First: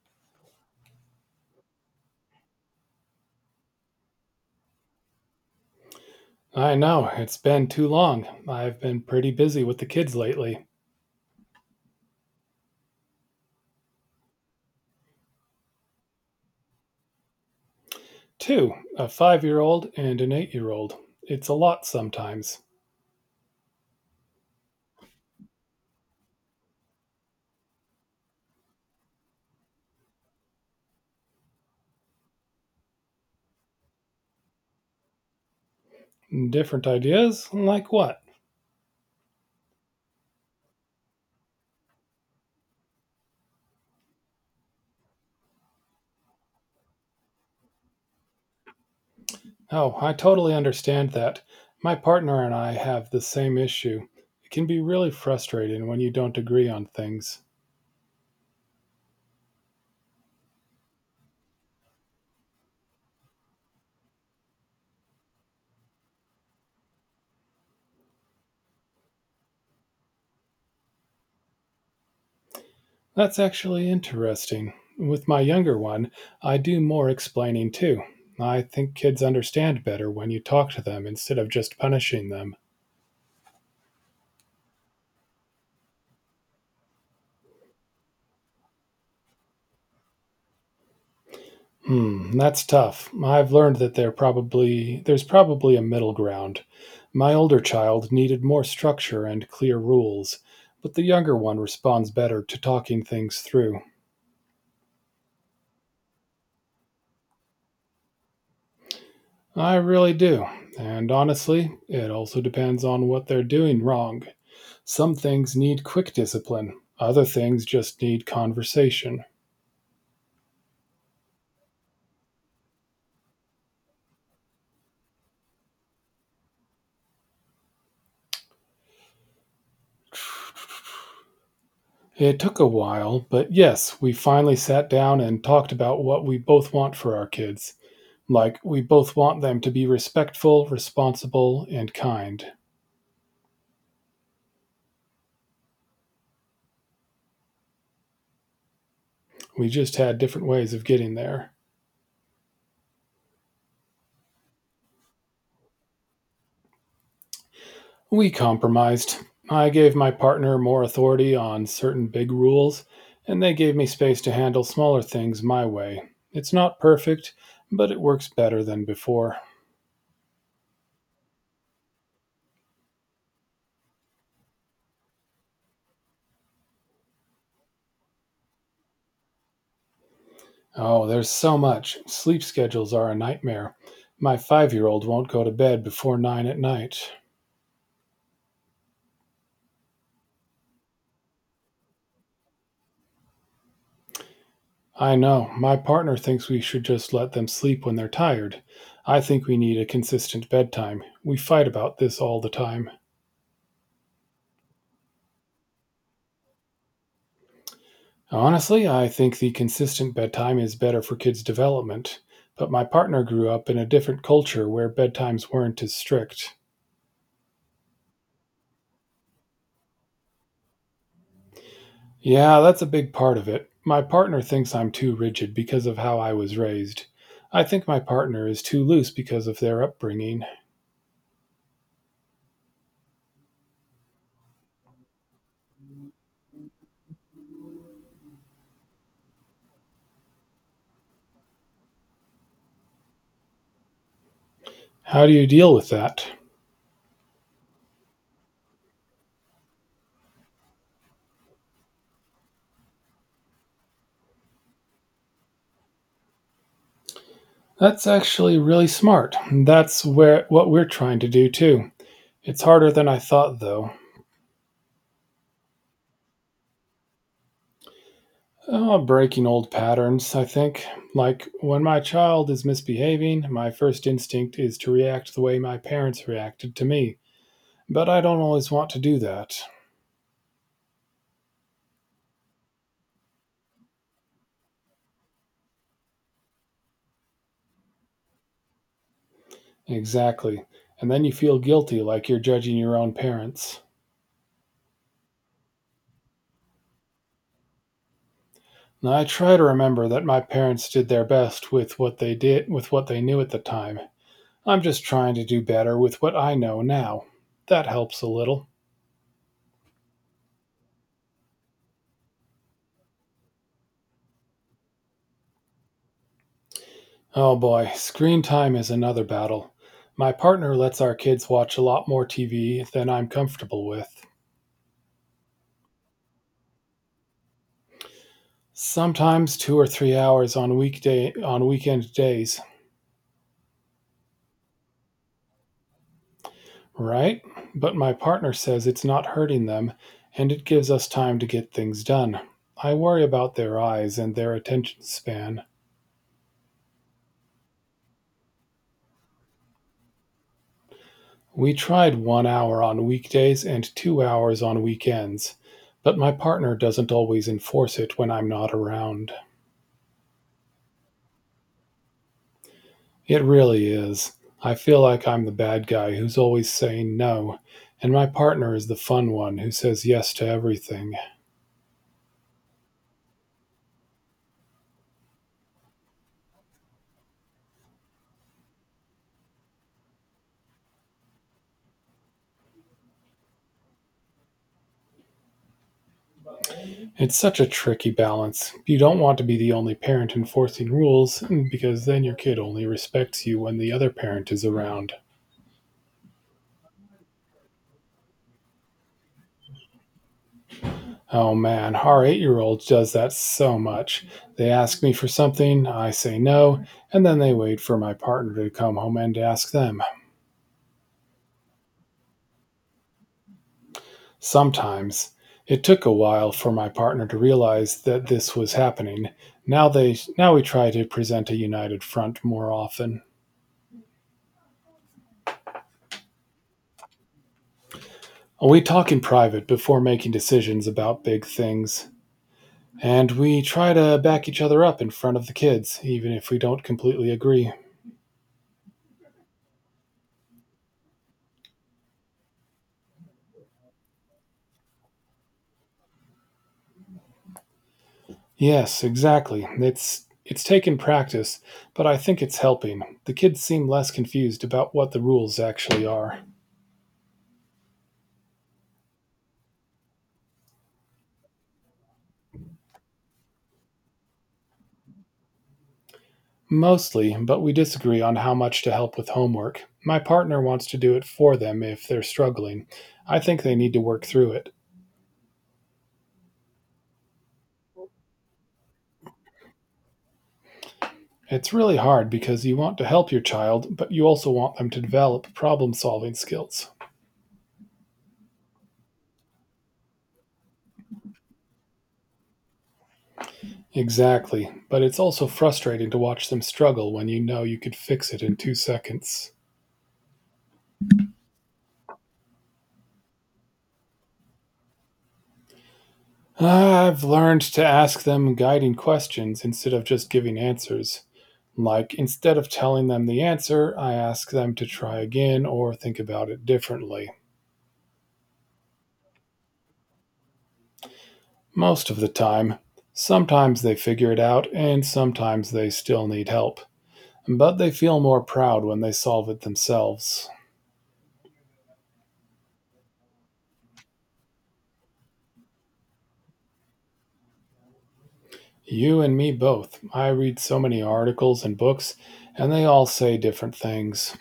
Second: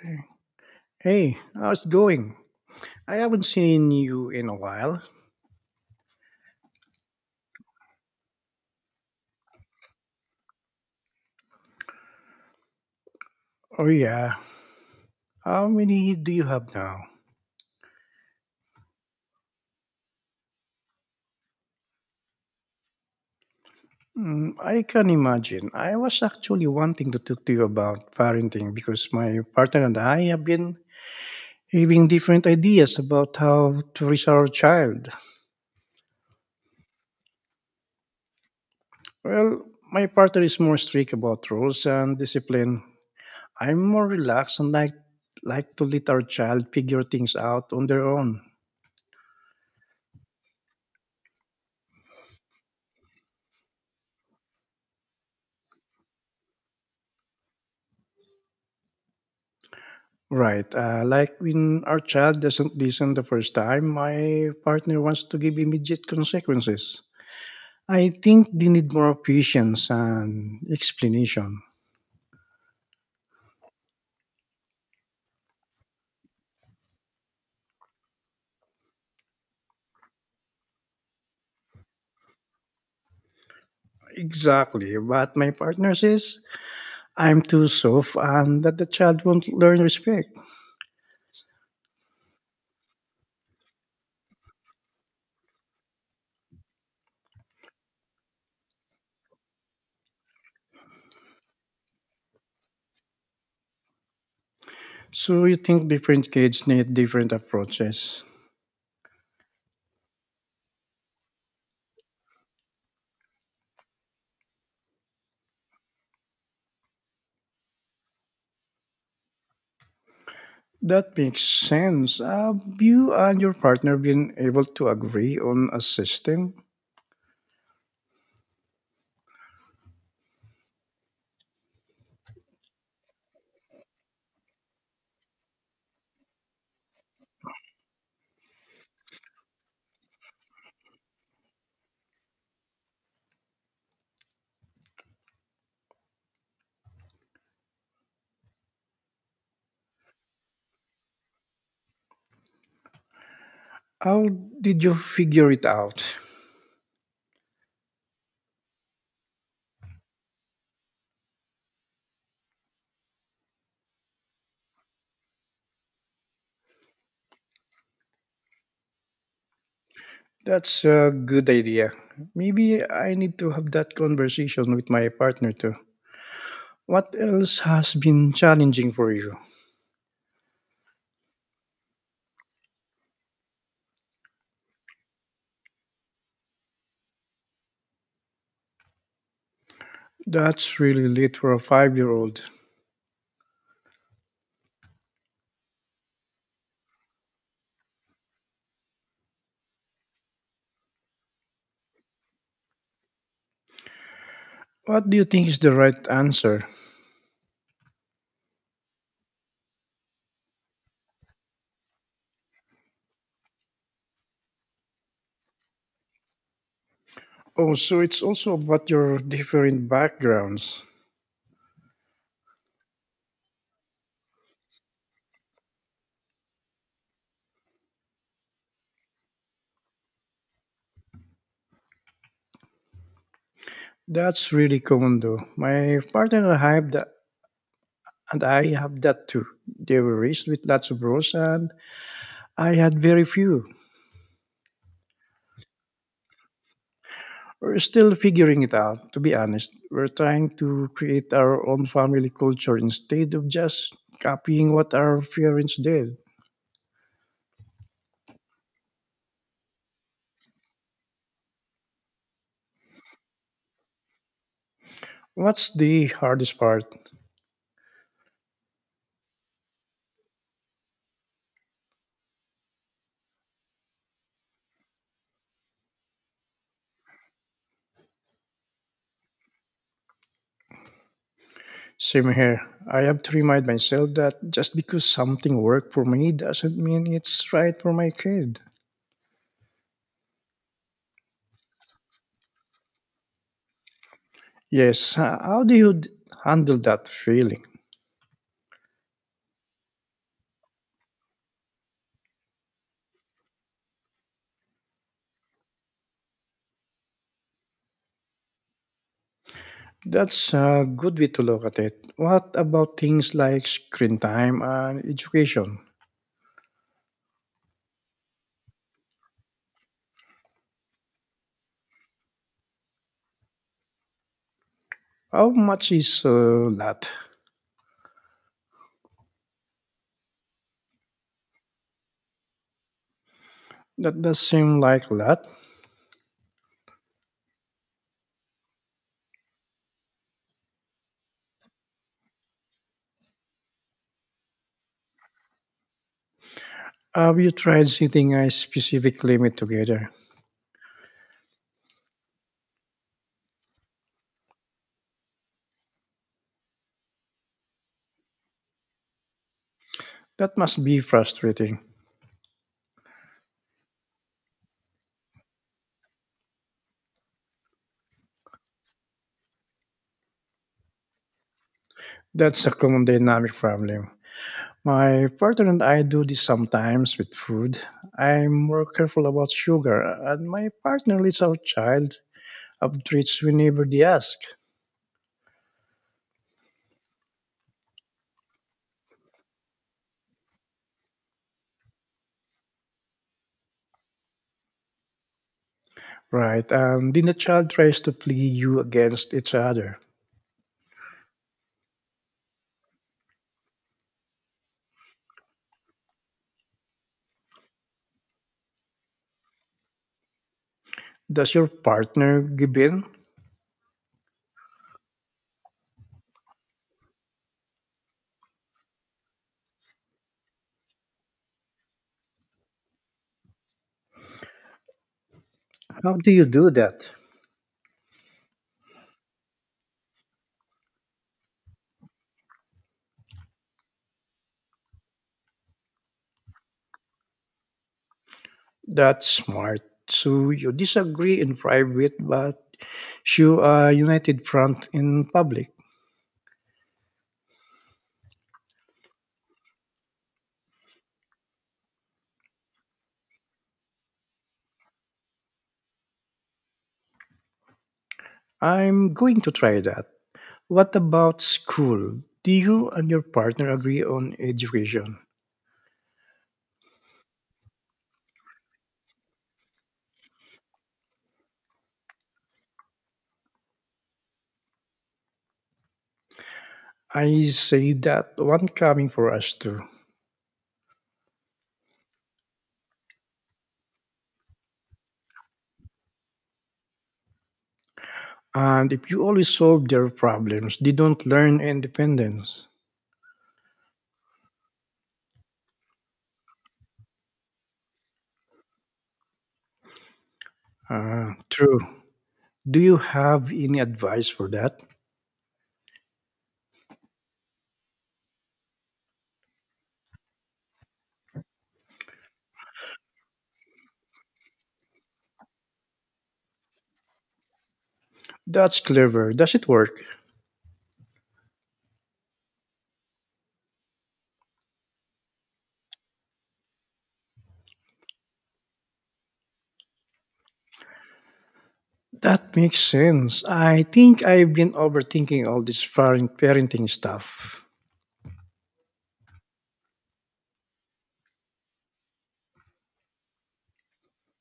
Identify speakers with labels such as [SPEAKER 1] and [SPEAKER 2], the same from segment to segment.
[SPEAKER 1] Hey, hey, how's it going? I haven't seen you in a while.
[SPEAKER 2] I know, it's been too long. I've been pretty busy with the kids lately.
[SPEAKER 1] Oh, yeah. How many do you have now?
[SPEAKER 2] Two, a 5 year old and an 8 year old. It's a lot sometimes.
[SPEAKER 1] Mm, I can imagine. I was actually wanting to talk to you about parenting because my partner and I have been having different ideas about how to raise our child.
[SPEAKER 2] Different ideas? Like what?
[SPEAKER 1] Well, my partner is more strict about rules and discipline. I'm more relaxed and like to let our child figure things out on their own.
[SPEAKER 2] Oh, I totally understand that. My partner and I have the same issue. It can be really frustrating when you don't agree on things.
[SPEAKER 1] Right. Like when our child doesn't listen the first time, my partner wants to give immediate consequences. I think they need more patience and explanation.
[SPEAKER 2] That's actually interesting. With my younger one, I do more explaining too. I think kids understand better when you talk to them instead of just punishing them.
[SPEAKER 1] Exactly. But my partner says I'm too soft and that the child won't learn respect.
[SPEAKER 2] Hmm, that's tough. I've learned that there's probably a middle ground. My older child needed more structure and clear rules, but the younger one responds better to talking things through.
[SPEAKER 1] So you think different kids need different approaches.
[SPEAKER 2] I really do. And honestly, it also depends on what they're doing wrong. Some things need quick discipline, other things just need conversation.
[SPEAKER 1] That makes sense. Have you and your partner been able to agree on a system?
[SPEAKER 2] It took a while, but yes, we finally sat down and talked about what we both want for our kids. Like, we both want them to be respectful, responsible, and kind. We just had different ways of getting there.
[SPEAKER 1] How did you figure it out?
[SPEAKER 2] We compromised. I gave my partner more authority on certain big rules, and they gave me space to handle smaller things my way. It's not perfect, but it works better than before.
[SPEAKER 1] That's a good idea. Maybe I need to have that conversation with my partner too. What else has been challenging for you?
[SPEAKER 2] Oh, there's so much. Sleep schedules are a nightmare. My 5 year old won't go to bed before 9 at night.
[SPEAKER 1] That's really late for a 5 year old.
[SPEAKER 2] I know. My partner thinks we should just let them sleep when they're tired. I think we need a consistent bedtime. We fight about this all the time.
[SPEAKER 1] What do you think is the right answer?
[SPEAKER 2] Honestly, I think the consistent bedtime is better for kids' development, but my partner grew up in a different culture where bedtimes weren't as strict.
[SPEAKER 1] Oh, so it's also about your different backgrounds.
[SPEAKER 2] Yeah, that's a big part of it. My partner thinks I'm too rigid because of how I was raised. I think my partner is too loose because of their upbringing.
[SPEAKER 1] That's really common though. My partner and I have that, and I have that too. They were raised with lots of rules, and I had very few.
[SPEAKER 2] How do you deal with that?
[SPEAKER 1] We're still figuring it out, to be honest. We're trying to create our own family culture instead of just copying what our parents did.
[SPEAKER 2] That's actually really smart. That's where what we're trying to do too. It's harder than I thought though.
[SPEAKER 1] What's the hardest part?
[SPEAKER 2] Breaking old patterns, I think. Like when my child is misbehaving, my first instinct is to react the way my parents reacted to me. But I don't always want to do that.
[SPEAKER 1] Same here. I have to remind myself that just because something worked for me doesn't mean it's right for my kid.
[SPEAKER 2] Exactly. And then you feel guilty like you're judging your own parents.
[SPEAKER 1] Yes, how do you handle that feeling?
[SPEAKER 2] And I try to remember that my parents did their best with what they knew at the time. I'm just trying to do better with what I know now. That helps a little.
[SPEAKER 1] That's a good way to look at it. What about things like screen time and education?
[SPEAKER 2] Oh boy, screen time is another battle. My partner lets our kids watch a lot more TV than I'm comfortable with.
[SPEAKER 1] How much is that?
[SPEAKER 2] Sometimes 2 or 3 hours on weekend days,
[SPEAKER 1] That does seem like a lot.
[SPEAKER 2] right? But my partner says it's not hurting them and it gives us time to get things done. I worry about their eyes and their attention span.
[SPEAKER 1] Have you tried setting a specific limit together?
[SPEAKER 2] We tried 1 hour on weekdays and 2 hours on weekends, but my partner doesn't always enforce it when I'm not around.
[SPEAKER 1] That must be frustrating.
[SPEAKER 2] It really is. I feel like I'm the bad guy who's always saying no, and my partner is the fun one who says yes to everything.
[SPEAKER 1] That's a common dynamic problem. My partner and I do this sometimes with food. I'm more careful about sugar, and my partner lets our child have treats whenever they ask.
[SPEAKER 2] It's such a tricky balance. You don't want to be the only parent enforcing rules because then your kid only respects you when the other parent is around.
[SPEAKER 1] Right, and then the child tries to play you against each other.
[SPEAKER 2] Oh man, our 8 year old does that so much. They ask me for something, I say no, and then they wait for my partner to come home and ask them.
[SPEAKER 1] Does your partner give in?
[SPEAKER 2] Sometimes it took a while for my partner to realize that this was happening. Now we try to present a united front more often.
[SPEAKER 1] How do you do that?
[SPEAKER 2] We talk in private before making decisions about big things, and we try to back each other up in front of the kids, even if we don't completely agree.
[SPEAKER 1] That's smart. So you disagree in private, but show a united front in public.
[SPEAKER 2] Yes, exactly. It's taken practice, but I think it's helping. The kids seem less confused about what the rules actually are.
[SPEAKER 1] I'm going to try that. What about school? Do you and your partner agree on education?
[SPEAKER 2] Mostly, but we disagree on how much to help with homework. My partner wants to do it for them if they're struggling. I think they need to work through it.
[SPEAKER 1] I say that one coming for us too.
[SPEAKER 2] It's really hard because you want to help your child, but you also want them to develop problem solving skills.
[SPEAKER 1] And if you always solve their problems, they don't learn independence.
[SPEAKER 2] Exactly, but it's also frustrating to watch them struggle when you know you could fix it in 2 seconds.
[SPEAKER 1] Ah, true. Do you have any advice for that?
[SPEAKER 2] I've learned to ask them guiding questions instead of just giving answers. Like, instead of telling them the answer, I ask them to try again or think about it differently.
[SPEAKER 1] That's clever. Does it work?
[SPEAKER 2] Most of the time, sometimes they figure it out and sometimes they still need help. But they feel more proud when they solve it themselves.
[SPEAKER 1] That makes sense. I think I've been overthinking all this parenting stuff.
[SPEAKER 2] You and me both. I read so many articles and books, and they all say different things.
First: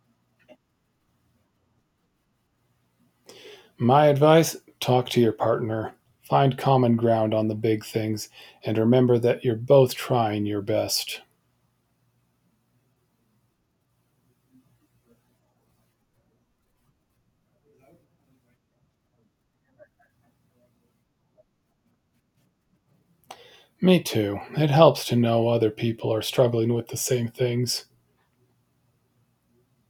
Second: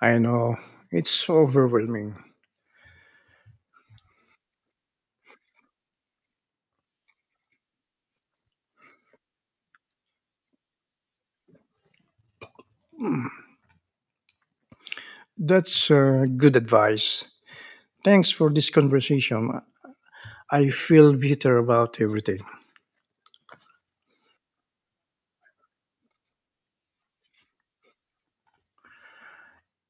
[SPEAKER 1] I know. It's overwhelming.
[SPEAKER 2] My advice: talk to your partner, find common ground on the big things, and remember that you're both trying your best.
[SPEAKER 1] That's good advice. Thanks for this conversation. I feel better about everything.
[SPEAKER 2] Me too. It helps to know other people are struggling with the same things.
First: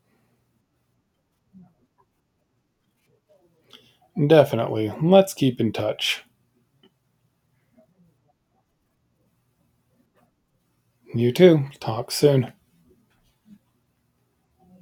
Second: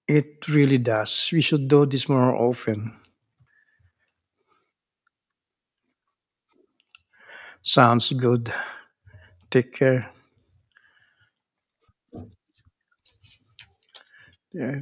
[SPEAKER 1] It really does. We should do this more often.
[SPEAKER 2] Definitely. Let's keep in touch.
[SPEAKER 1] Sounds good. Take care.
[SPEAKER 2] You too. Talk soon.
[SPEAKER 1] Yeah,